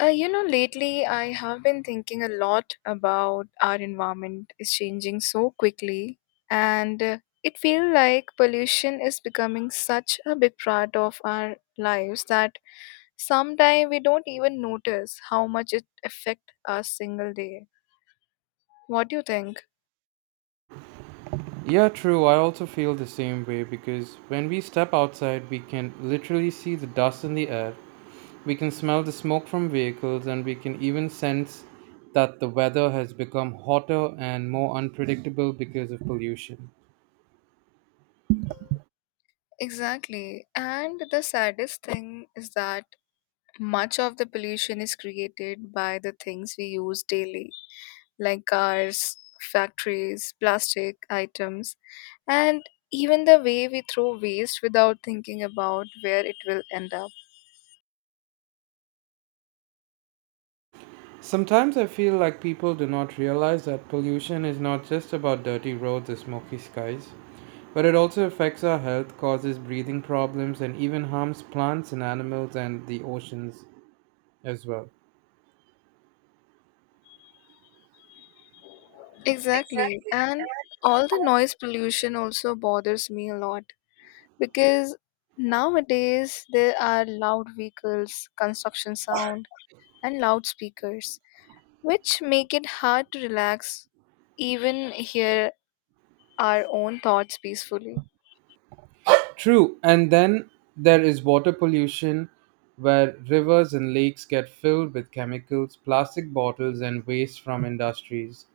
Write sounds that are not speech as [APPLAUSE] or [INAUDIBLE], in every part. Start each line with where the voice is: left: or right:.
left: Lately I have been thinking a lot about our environment is changing so quickly, and it feels like pollution is becoming such a big part of our lives that sometimes we don't even notice how much it affects us single day. What do you think?
right: Yeah, true. I also feel the same way because when we step outside, we can literally see the dust in the air, we can smell the smoke from vehicles, and we can even sense that the weather has become hotter and more unpredictable because of pollution.
left: Exactly. And the saddest thing is that much of the pollution is created by the things we use daily like cars, factories, plastic items, and even the way we throw waste without thinking about where it will end up.
right: Sometimes I feel like people do not realize that pollution is not just about dirty roads or smoky skies, but it also affects our health, causes breathing problems, and even harms plants and animals and the oceans as well.
left: Exactly. And all the noise pollution also bothers me a lot because nowadays there are loud vehicles, construction sound, and loudspeakers, which make it hard to relax, even hear our own thoughts peacefully.
right: True, and then there is water pollution where rivers and lakes get filled with chemicals, plastic bottles, and waste from industries.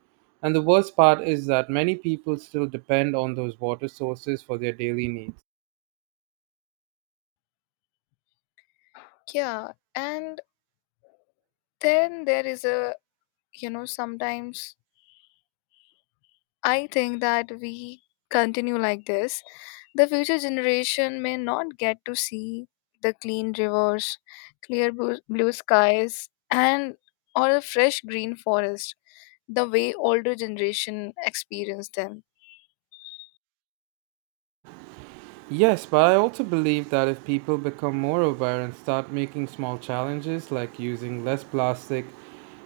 right: And the worst part is that many people still depend on those water sources for their daily needs.
left: Yeah, and then there is a sometimes I think that we continue like this, the future generation may not get to see the clean rivers, clear blue skies and or a fresh green forest, the way older generation experience them.
right: Yes, but I also believe that if people become more aware and start making small challenges like using less plastic,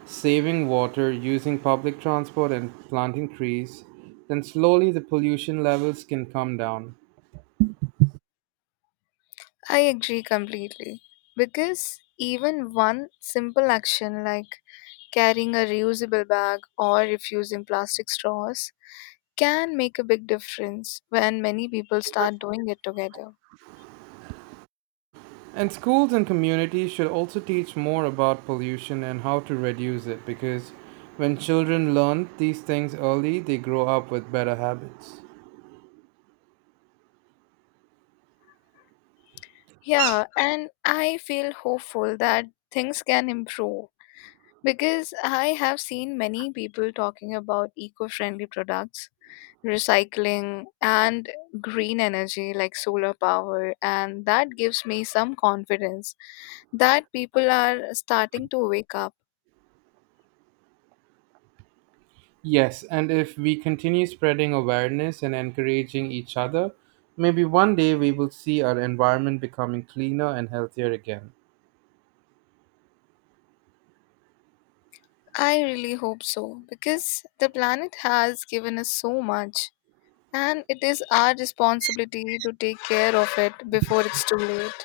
right: saving water, using public transport, and planting trees, then slowly the pollution levels can come down.
left: I agree completely because even one simple action like carrying a reusable bag or refusing plastic straws can make a big difference when many people start doing it together.
right: And schools and communities should also teach more about pollution and how to reduce it because when children learn these things early, they grow up with better habits.
left: Yeah, and I feel hopeful that things can improve because I have seen many people talking about eco friendly products, recycling, and green energy like solar power, and that gives me some confidence that people are starting to wake up.
right: Yes, and if we continue spreading awareness and encouraging each other, maybe one day we will see our environment becoming cleaner and healthier again.
left: I really hope so because the planet has given us so much. And it is our responsibility to take care of it before it's too late.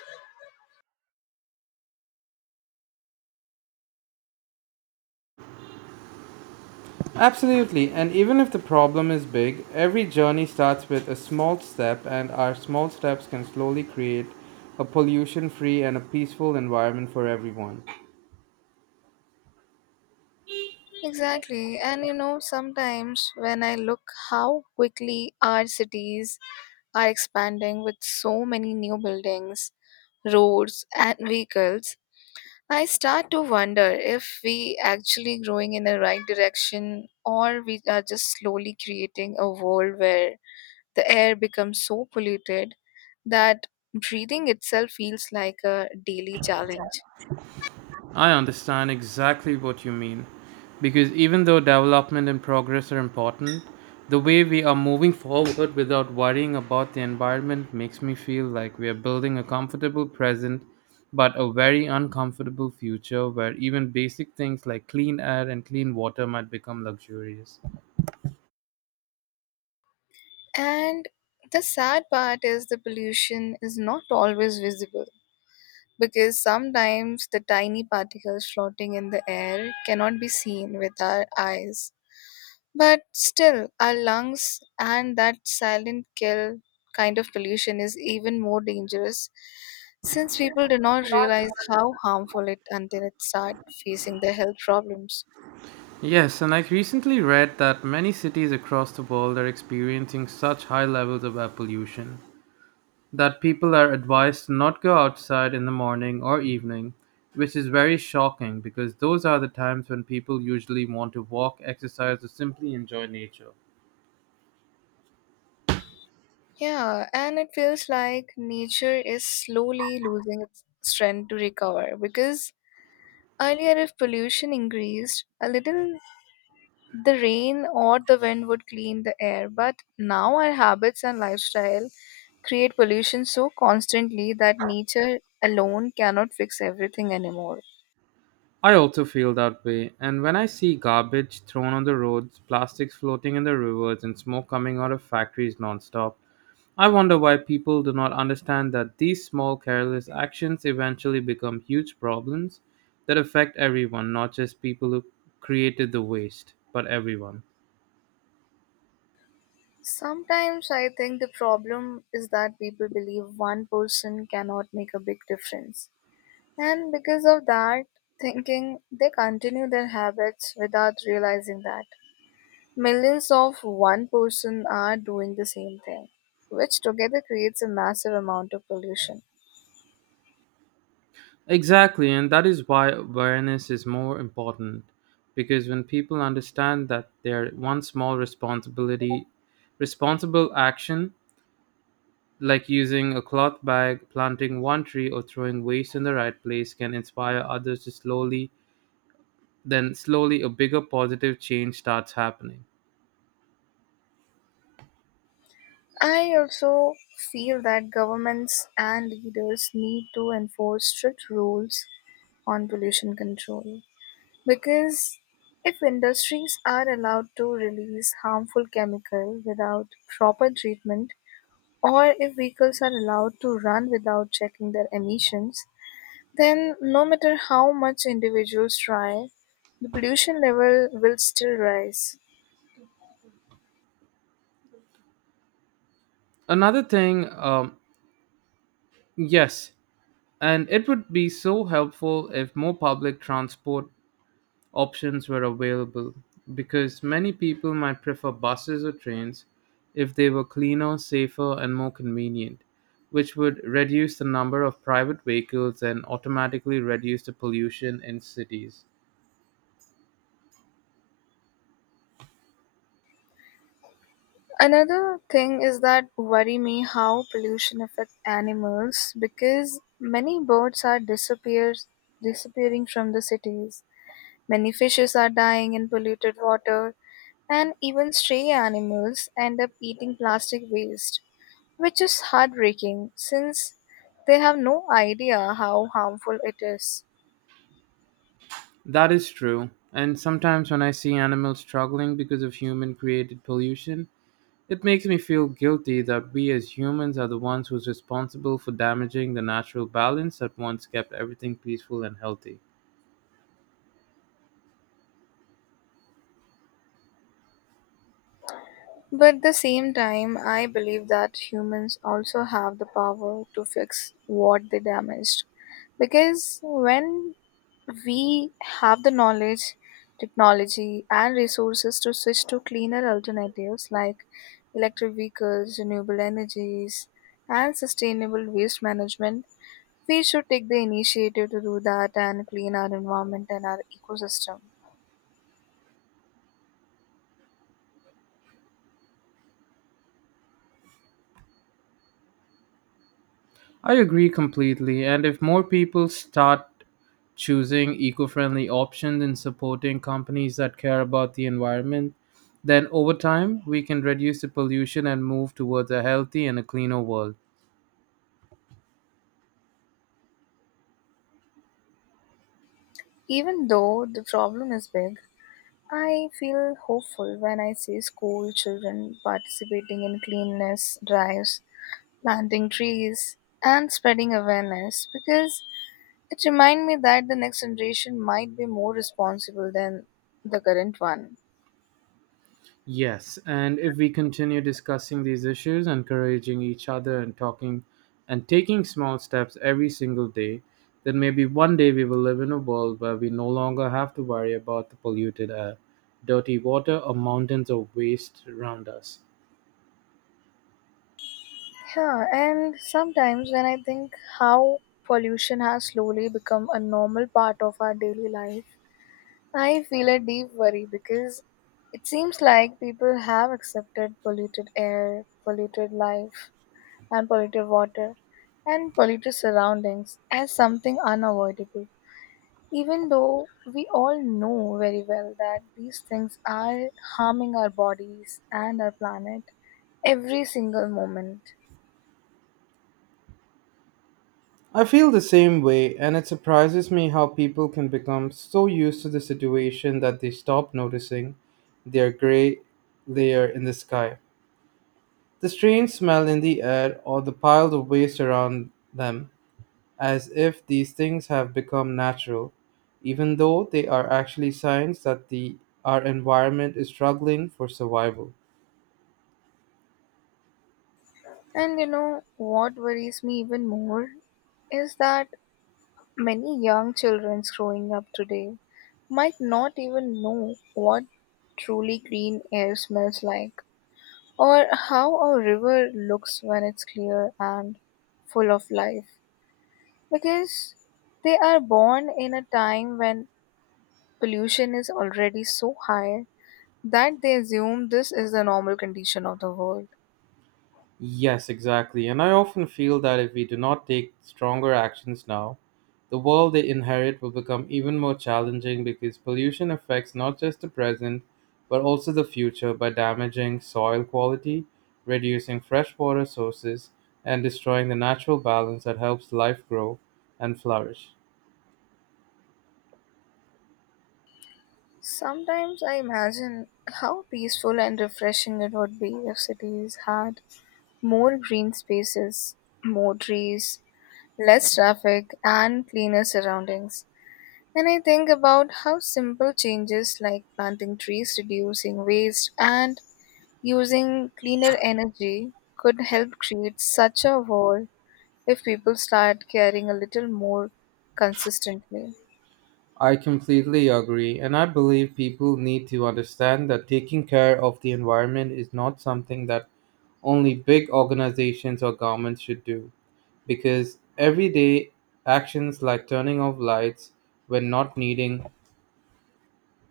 right: Absolutely, and even if the problem is big, every journey starts with a small step, and our small steps can slowly create a pollution free and a peaceful environment for everyone.
left: Exactly. And sometimes when I look how quickly our cities are expanding with so many new buildings, roads, and vehicles, I start to wonder if we actually growing in the right direction or we are just slowly creating a world where the air becomes so polluted that breathing itself feels like a daily challenge.
right: I understand exactly what you mean. Because even though development and progress are important, the way we are moving forward without worrying about the environment makes me feel like we are building a comfortable present but a very uncomfortable future where even basic things like clean air and clean water might become luxurious.
left: And the sad part is the pollution is not always visible because sometimes the tiny particles floating in the air cannot be seen with our eyes. But still, our lungs and that silent kill kind of pollution is even more dangerous since people do not realize how harmful it until it starts facing their health problems.
right: Yes, and I recently read that many cities across the world are experiencing such high levels of air pollution that people are advised to not go outside in the morning or evening, which is very shocking because those are the times when people usually want to walk, exercise, or simply enjoy nature.
left: Yeah, and it feels like nature is slowly losing its strength to recover because earlier, if pollution increased a little, the rain or the wind would clean the air. But now, our habits and lifestyle create pollution so constantly that nature alone cannot fix everything anymore.
right: I also feel that way, and when I see garbage thrown on the roads, plastics floating in the rivers, and smoke coming out of factories nonstop, I wonder why people do not understand that these small careless actions eventually become huge problems that affect everyone, not just people who created the waste, but everyone.
left: Sometimes I think the problem is that people believe one person cannot make a big difference. And because of that thinking, they continue their habits without realizing that millions of one person are doing the same thing, which together creates a massive amount of pollution.
right: Exactly, and that is why awareness is more important because when people understand that their one small responsibility responsible action like using a cloth bag, planting one tree or throwing waste in the right place can inspire others to slowly a bigger positive change starts happening.
left: I also feel that governments and leaders need to enforce strict rules on pollution control because if industries are allowed to release harmful chemical without proper treatment or if vehicles are allowed to run without checking their emissions, then no matter how much individuals try, the pollution level will still rise.
right: Another thing, yes, and it would be so helpful if more public transport options were available because many people might prefer buses or trains if they were cleaner, safer, and more convenient, which would reduce the number of private vehicles and automatically reduce the pollution in cities.
left: Another thing is that worry me how pollution affects animals because many birds are disappears disappearing from the cities. Many fishes are dying in polluted water and even stray animals end up eating plastic waste, which is heartbreaking since they have no idea how harmful it is.
right: That is true, and sometimes when I see animals struggling because of human created pollution, it makes me feel guilty that we as humans are the ones who's responsible for damaging the natural balance that once kept everything peaceful and healthy.
left: But at the same time, I believe that humans also have the power to fix what they damaged. Because when we have the knowledge, technology, and resources to switch to cleaner alternatives like electric vehicles, renewable energies, and sustainable waste management, we should take the initiative to do that and clean our environment and our ecosystem.
right: I agree completely. And if more people start choosing eco friendly options and supporting companies that care about the environment, then over time we can reduce the pollution and move towards a healthy and a cleaner world.
left: Even though the problem is big, I feel hopeful when I see school children participating in cleanliness drives, planting trees, and spreading awareness because it reminds me that the next generation might be more responsible than the current one.
right: Yes, and if we continue discussing these issues, encouraging each other and talking and taking small steps every single day, then maybe one day we will live in a world where we no longer have to worry about the polluted air, dirty water, or mountains of waste around us.
left: Yeah, and sometimes when I think how pollution has slowly become a normal part of our daily life, I feel a deep worry because it seems like people have accepted polluted air, polluted life, and polluted water, and polluted surroundings as something unavoidable, even though we all know very well that these things are harming our bodies and our planet every single moment.
right: I feel the same way, and it surprises me how people can become so used to the situation that they stop noticing their gray layer in the sky. The strange smell in the air or the piled of waste around them, as if these things have become natural, even though they are actually signs that our environment is struggling for survival.
left: And you know what worries me even more is that many young children growing up today might not even know what truly green air smells like, or how a river looks when it's clear and full of life, because they are born in a time when pollution is already so high that they assume this is the normal condition of the world.
right: Yes, exactly. And I often feel that if we do not take stronger actions now, the world they inherit will become even more challenging because pollution affects not just the present but also the future by damaging soil quality, reducing freshwater sources, and destroying the natural balance that helps life grow and flourish.
left: Sometimes I imagine how peaceful and refreshing it would be if cities had more green spaces, more trees, less traffic, and cleaner surroundings. And I think about how simple changes like planting trees, reducing waste, and using cleaner energy could help create such a world if people start caring a little more consistently.
right: I completely agree, and I believe people need to understand that taking care of the environment is not something that only big organizations or governments should do, because everyday actions like turning off lights when not needing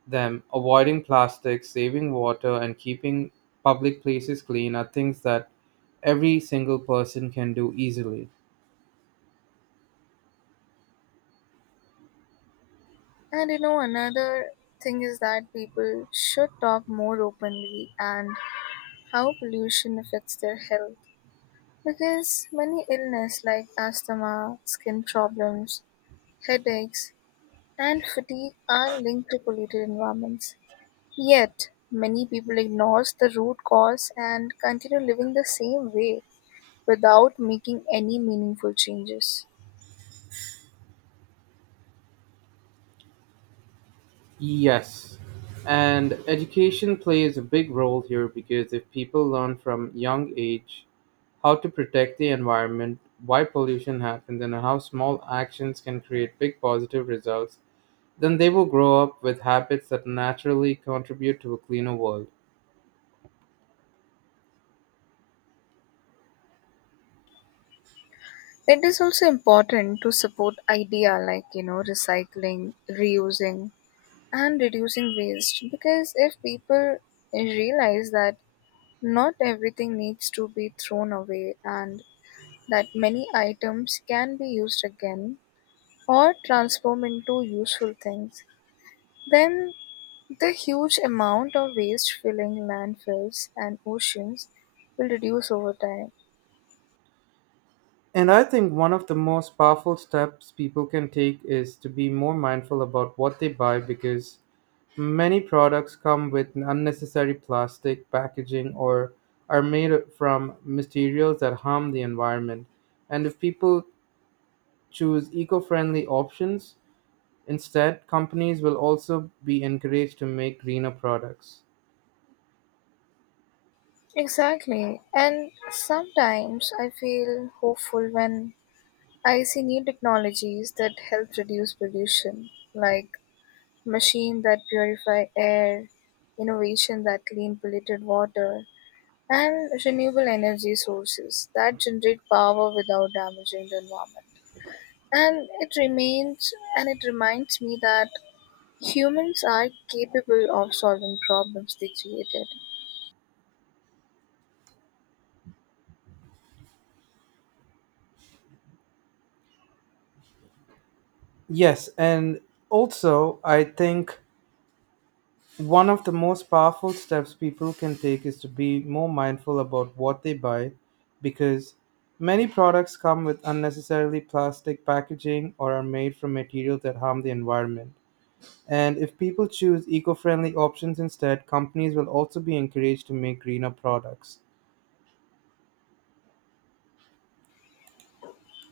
right: them, avoiding plastic, saving water, and keeping public places clean are things that every single person can do easily.
left: And another thing is that people should talk more openly and how pollution affects their health. Because many illness like asthma, skin problems, headaches, and fatigue are linked to polluted environments. Yet, many people ignore the root cause and continue living the same way without making any meaningful changes.
right: Yes. And education plays a big role here because if people learn from young age how to protect the environment, why pollution happens, and how small actions can create big positive results, then they will grow up with habits that naturally contribute to a cleaner world.
left: It is also important to support idea like recycling, reusing, and reducing waste because if people realize that not everything needs to be thrown away and that many items can be used again or transform into useful things, then the huge amount of waste filling landfills and oceans will reduce over time.
right: And I think one of the most powerful steps people can take is to be more mindful about what they buy because many products come with unnecessary plastic packaging or are made from materials that harm the environment. And if people choose eco friendly options, instead, companies will also be encouraged to make greener products.
left: Exactly. And sometimes I feel hopeful when I see new technologies that help reduce pollution, like machines that purify air, innovation that clean polluted water, and renewable energy sources that generate power without damaging the environment. And it remains and it reminds me that humans are capable of solving problems they created.
right: Yes, and also I think one of the most powerful steps people can take is to be more mindful about what they buy because many products come with unnecessarily plastic packaging or are made from materials that harm the environment. And if people choose eco friendly options instead, companies will also be encouraged to make greener products.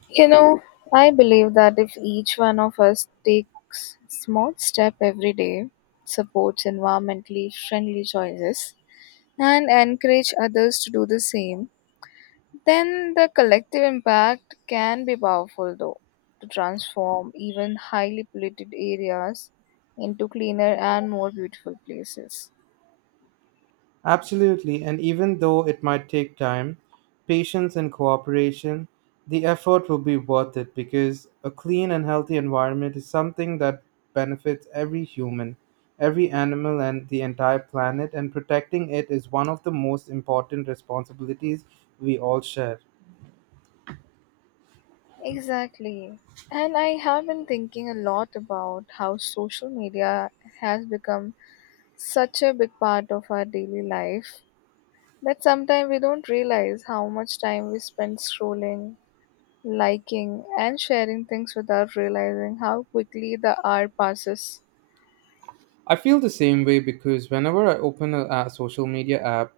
left: You know, I believe that if each one of us takes small step every day, supports environmentally friendly choices, and encourage others to do the same, then the collective impact can be powerful, though, to transform even highly polluted areas into cleaner and more beautiful places.
right: Absolutely, and even though it might take time, patience, and cooperation, the effort will be worth it because a clean and healthy environment is something that benefits every human, every animal, and the entire planet, and protecting it is one of the most important responsibilities we all share.
left: Exactly. And I have been thinking a lot about how social media has become such a big part of our daily life that sometimes we don't realize how much time we spend scrolling, liking, and sharing things without realizing how quickly the hour passes.
right: I feel the same way because whenever I open a social media app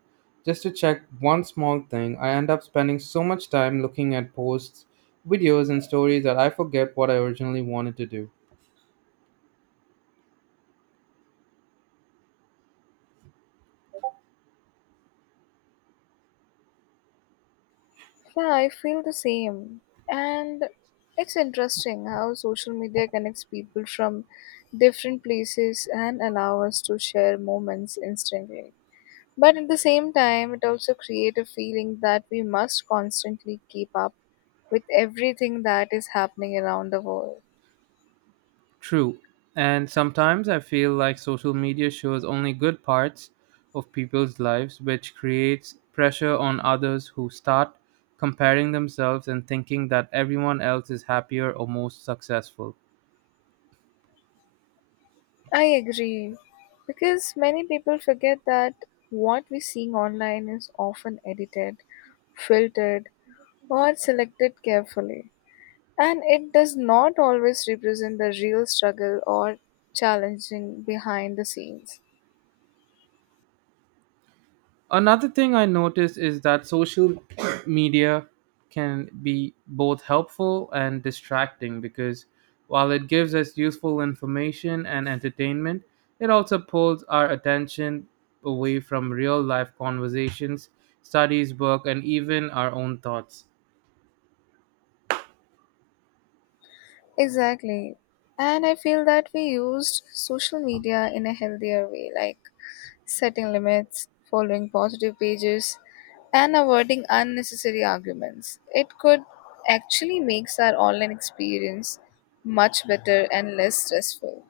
right: just to check one small thing, I end up spending so much time looking at posts, videos, and stories that I forget what I originally wanted to do.
left: Yeah, I feel the same. And it's interesting how social media connects people from different places and allow us to share moments instantly. But at the same time, it also creates a feeling that we must constantly keep up with everything that is happening around the world.
right: True. And sometimes I feel like social media shows only good parts of people's lives, which creates pressure on others who start comparing themselves and thinking that everyone else is happier or more successful.
left: I agree. Because many people forget that what we're seeing online is often edited, filtered, or selected carefully. And it does not always represent the real struggle or challenging behind the scenes.
right: Another thing I noticed is that social [COUGHS] media can be both helpful and distracting because while it gives us useful information and entertainment, it also pulls our attention away from real life conversations, studies, work, and even our own thoughts.
left: Exactly. And I feel that we used social media in a healthier way, like setting limits, following positive pages, and avoiding unnecessary arguments. It could actually makes our online experience much better and less stressful.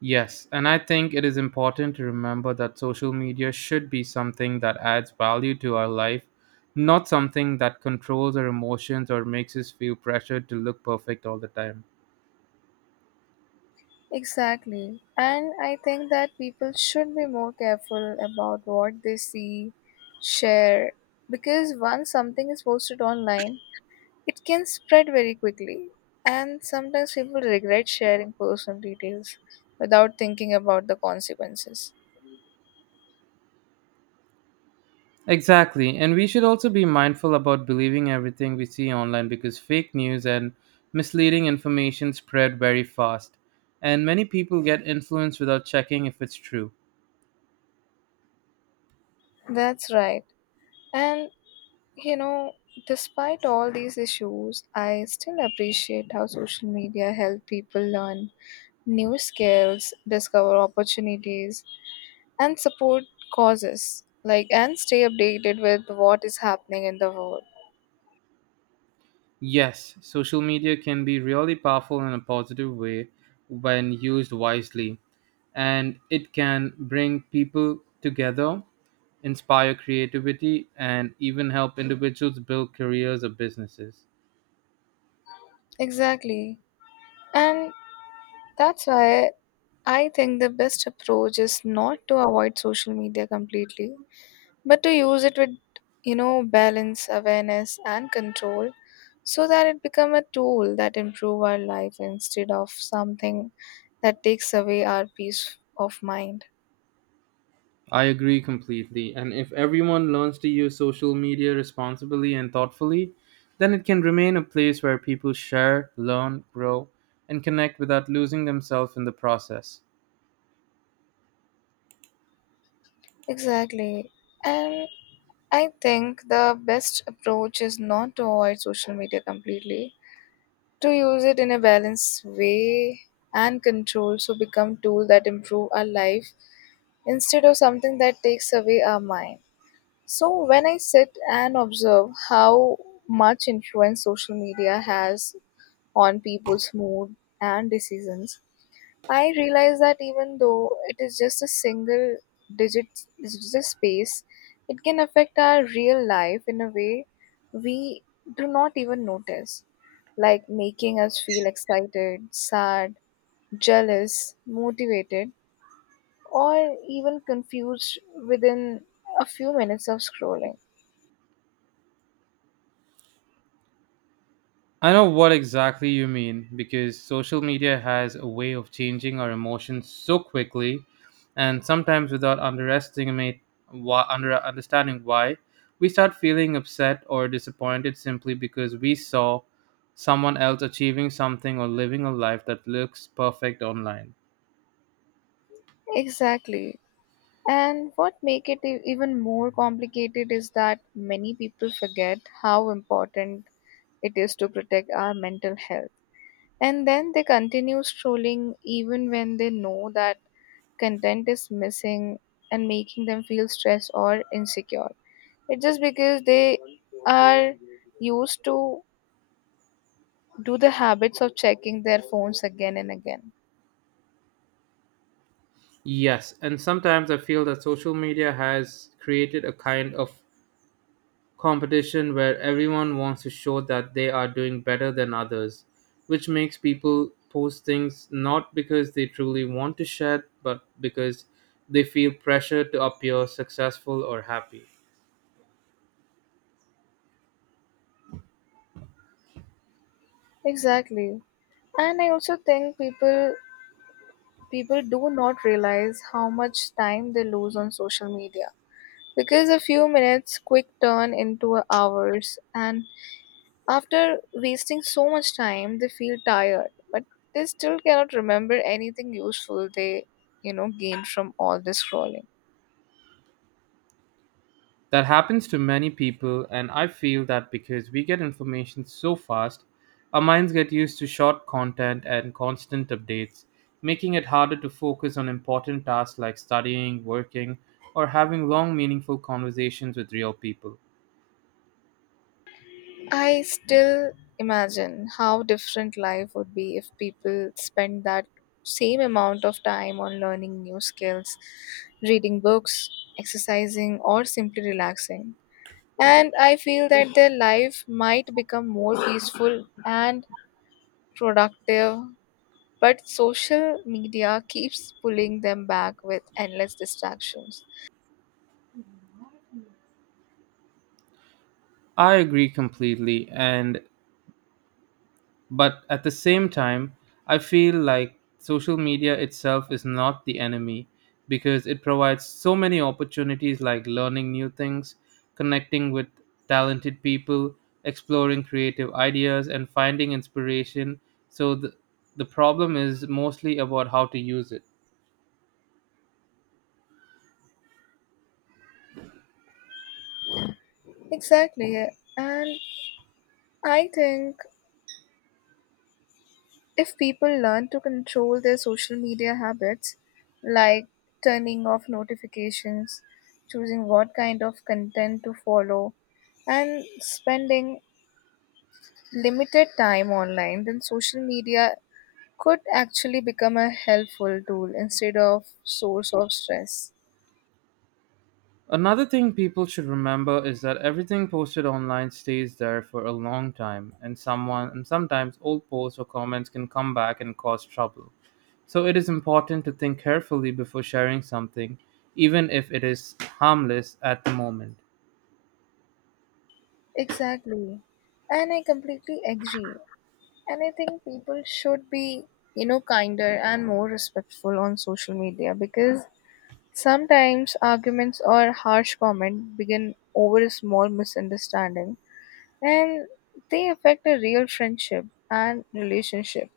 right: Yes, and I think it is important to remember that social media should be something that adds value to our life, not something that controls our emotions or makes us feel pressured to look perfect all the time.
left: Exactly. And I think that people should be more careful about what they see, share, because once something is posted online, it can spread very quickly. And sometimes people regret sharing personal details without thinking about the consequences.
right: Exactly, and we should also be mindful about believing everything we see online because fake news and misleading information spread very fast, and many people get influenced without checking if it's true.
left: That's right. And you know, despite all these issues, I still appreciate how social media help people learn new skills, discover opportunities, and support causes like and stay updated with what is happening in the world.
right: Yes, social media can be really powerful in a positive way when used wisely and it can bring people together, inspire creativity, and even help individuals build careers or businesses.
left: Exactly. And that's why I think the best approach is not to avoid social media completely, but to use it with balance awareness and control, so that it become a tool that improve our life instead of something that takes away our peace of mind.
right: I agree completely. And if everyone learns to use social media responsibly and thoughtfully, then it can remain a place where people share, learn, grow, and connect without losing themselves in the process.
left: Exactly. And I think the best approach is not to avoid social media completely, to use it in a balanced way and control so become tool that improve our life instead of something that takes away our mind. So when I sit and observe how much influence social media has on people's mood and decisions, I realize that even though it is just a single digit, it's just space, it can affect our real life in a way we do not even notice, like making us feel excited, sad, jealous, motivated, or even confused within a few minutes of scrolling.
right: I know what exactly you mean because social media has a way of changing our emotions so quickly and sometimes without underestimate why, under understanding why we start feeling upset or disappointed simply because we saw someone else achieving something or living a life that looks perfect online.
left: Exactly. And what make it even more complicated is that many people forget how important it is to protect our mental health. And then they continue strolling even when they know that content is missing and making them feel stressed or insecure. It's just because they are used to do the habits of checking their phones again and again.
right: Yes, and sometimes I feel that social media has created a kind of competition where everyone wants to show that they are doing better than others, which makes people post things not because they truly want to share, but because they feel pressure to appear successful or happy.
left: Exactly. And I also think people do not realize how much time they lose on social media because a few minutes quick turn into hours and after wasting so much time, they feel tired, but they still cannot remember anything useful they, gained from all this scrolling.
right: That happens to many people, and I feel that because we get information so fast, our minds get used to short content and constant updates, making it harder to focus on important tasks like studying, working, or having long, meaningful conversations with real people.
left: I still imagine how different life would be if people spend that same amount of time on learning new skills, reading books, exercising, or simply relaxing. And I feel that their life might become more peaceful and productive but social media keeps pulling them back with endless distractions.
right: I agree completely and but at the same time I feel like social media itself is not the enemy because it provides so many opportunities like learning new things, connecting with talented people, exploring creative ideas and finding inspiration. So the problem is mostly about how to use it.
left: Exactly. And I think if people learn to control their social media habits, like turning off notifications, choosing what kind of content to follow, and spending limited time online, then social media could actually become a helpful tool instead of source of stress.
right: Another thing people should remember is that everything posted online stays there for a long time, and someone and sometimes old posts or comments can come back and cause trouble. So it is important to think carefully before sharing something, even if it is harmless at the moment.
left: Exactly. And I completely agree. And I think people should be, kinder and more respectful on social media because sometimes arguments or harsh comment begin over a small misunderstanding and they affect a real friendship and relationship,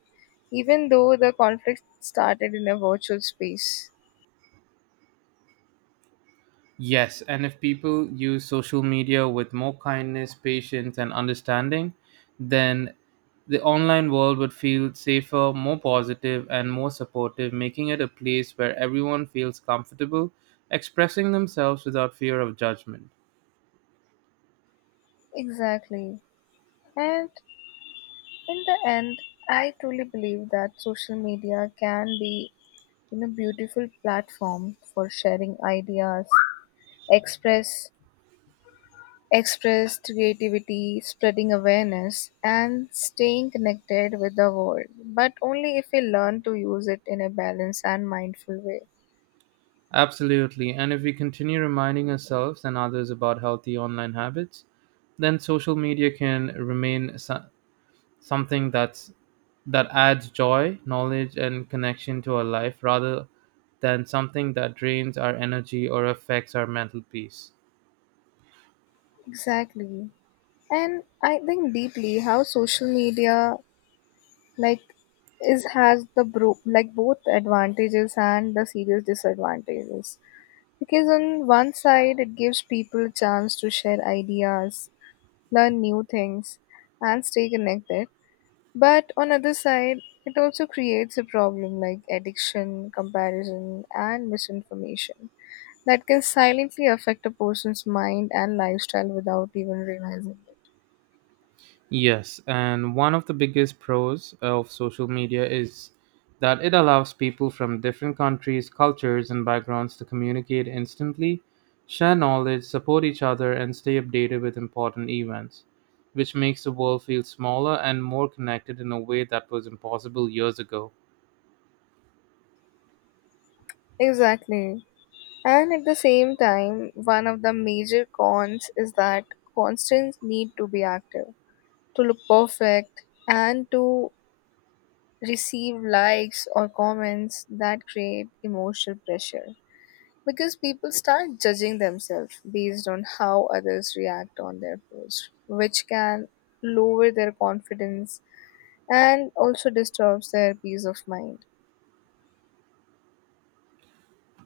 left: even though the conflict started in a virtual space.
right: Yes, and if people use social media with more kindness, patience, and understanding, then the online world would feel safer, more positive, and more supportive, making it a place where everyone feels comfortable expressing themselves without fear of judgment.
left: Exactly. And in the end, I truly believe that social media can be beautiful platform for sharing ideas, express express creativity, spreading awareness, and staying connected with the world, but only if we learn to use it in a balanced and mindful way.
right: Absolutely, and if we continue reminding ourselves and others about healthy online habits, then social media can remain something that adds joy, knowledge, and connection to our life rather than something that drains our energy or affects our mental peace.
left: Exactly. And I think deeply how social media like is has the like both advantages and the serious disadvantages. Because on one side it gives people chance to share ideas, learn new things and stay connected. But on other side, it also creates a problem like addiction, comparison, and misinformation that can silently affect a person's mind and lifestyle without even realizing
right: Yes, and one of the biggest pros of social media is that it allows people from different countries, cultures, and backgrounds to communicate instantly, share knowledge, support each other, and stay updated with important events, which makes the world feel smaller and more connected in a way that was impossible years ago.
left: it. Exactly. And at the same time, one of the major cons is that constants need to be active, to look perfect, and to receive likes or comments that create emotional pressure because people start judging themselves based on how others react on their post, which can lower their confidence and also disturbs their peace of mind.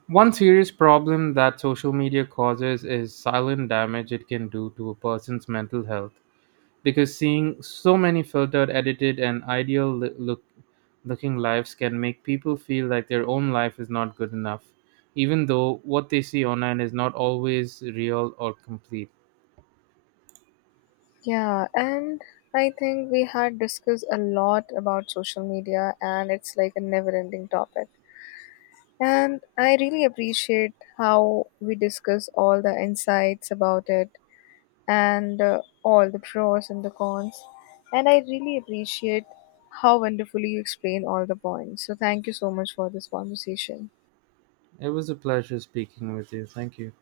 right: One serious problem that social media causes is silent damage it can do to a person's mental health because seeing so many filtered, edited, and ideal li- look looking lives can make people feel like their own life is not good enough, even though what they see online is not always real or complete.
left: Yeah, and I think we had discussed a lot about social media, and it's like a never ending topic. And I really appreciate how we discuss all the insights about it and all the pros and the cons. And I really appreciate how wonderfully you explain all the points. So, thank you so much for this conversation.
right: It was a pleasure speaking with you. Thank you.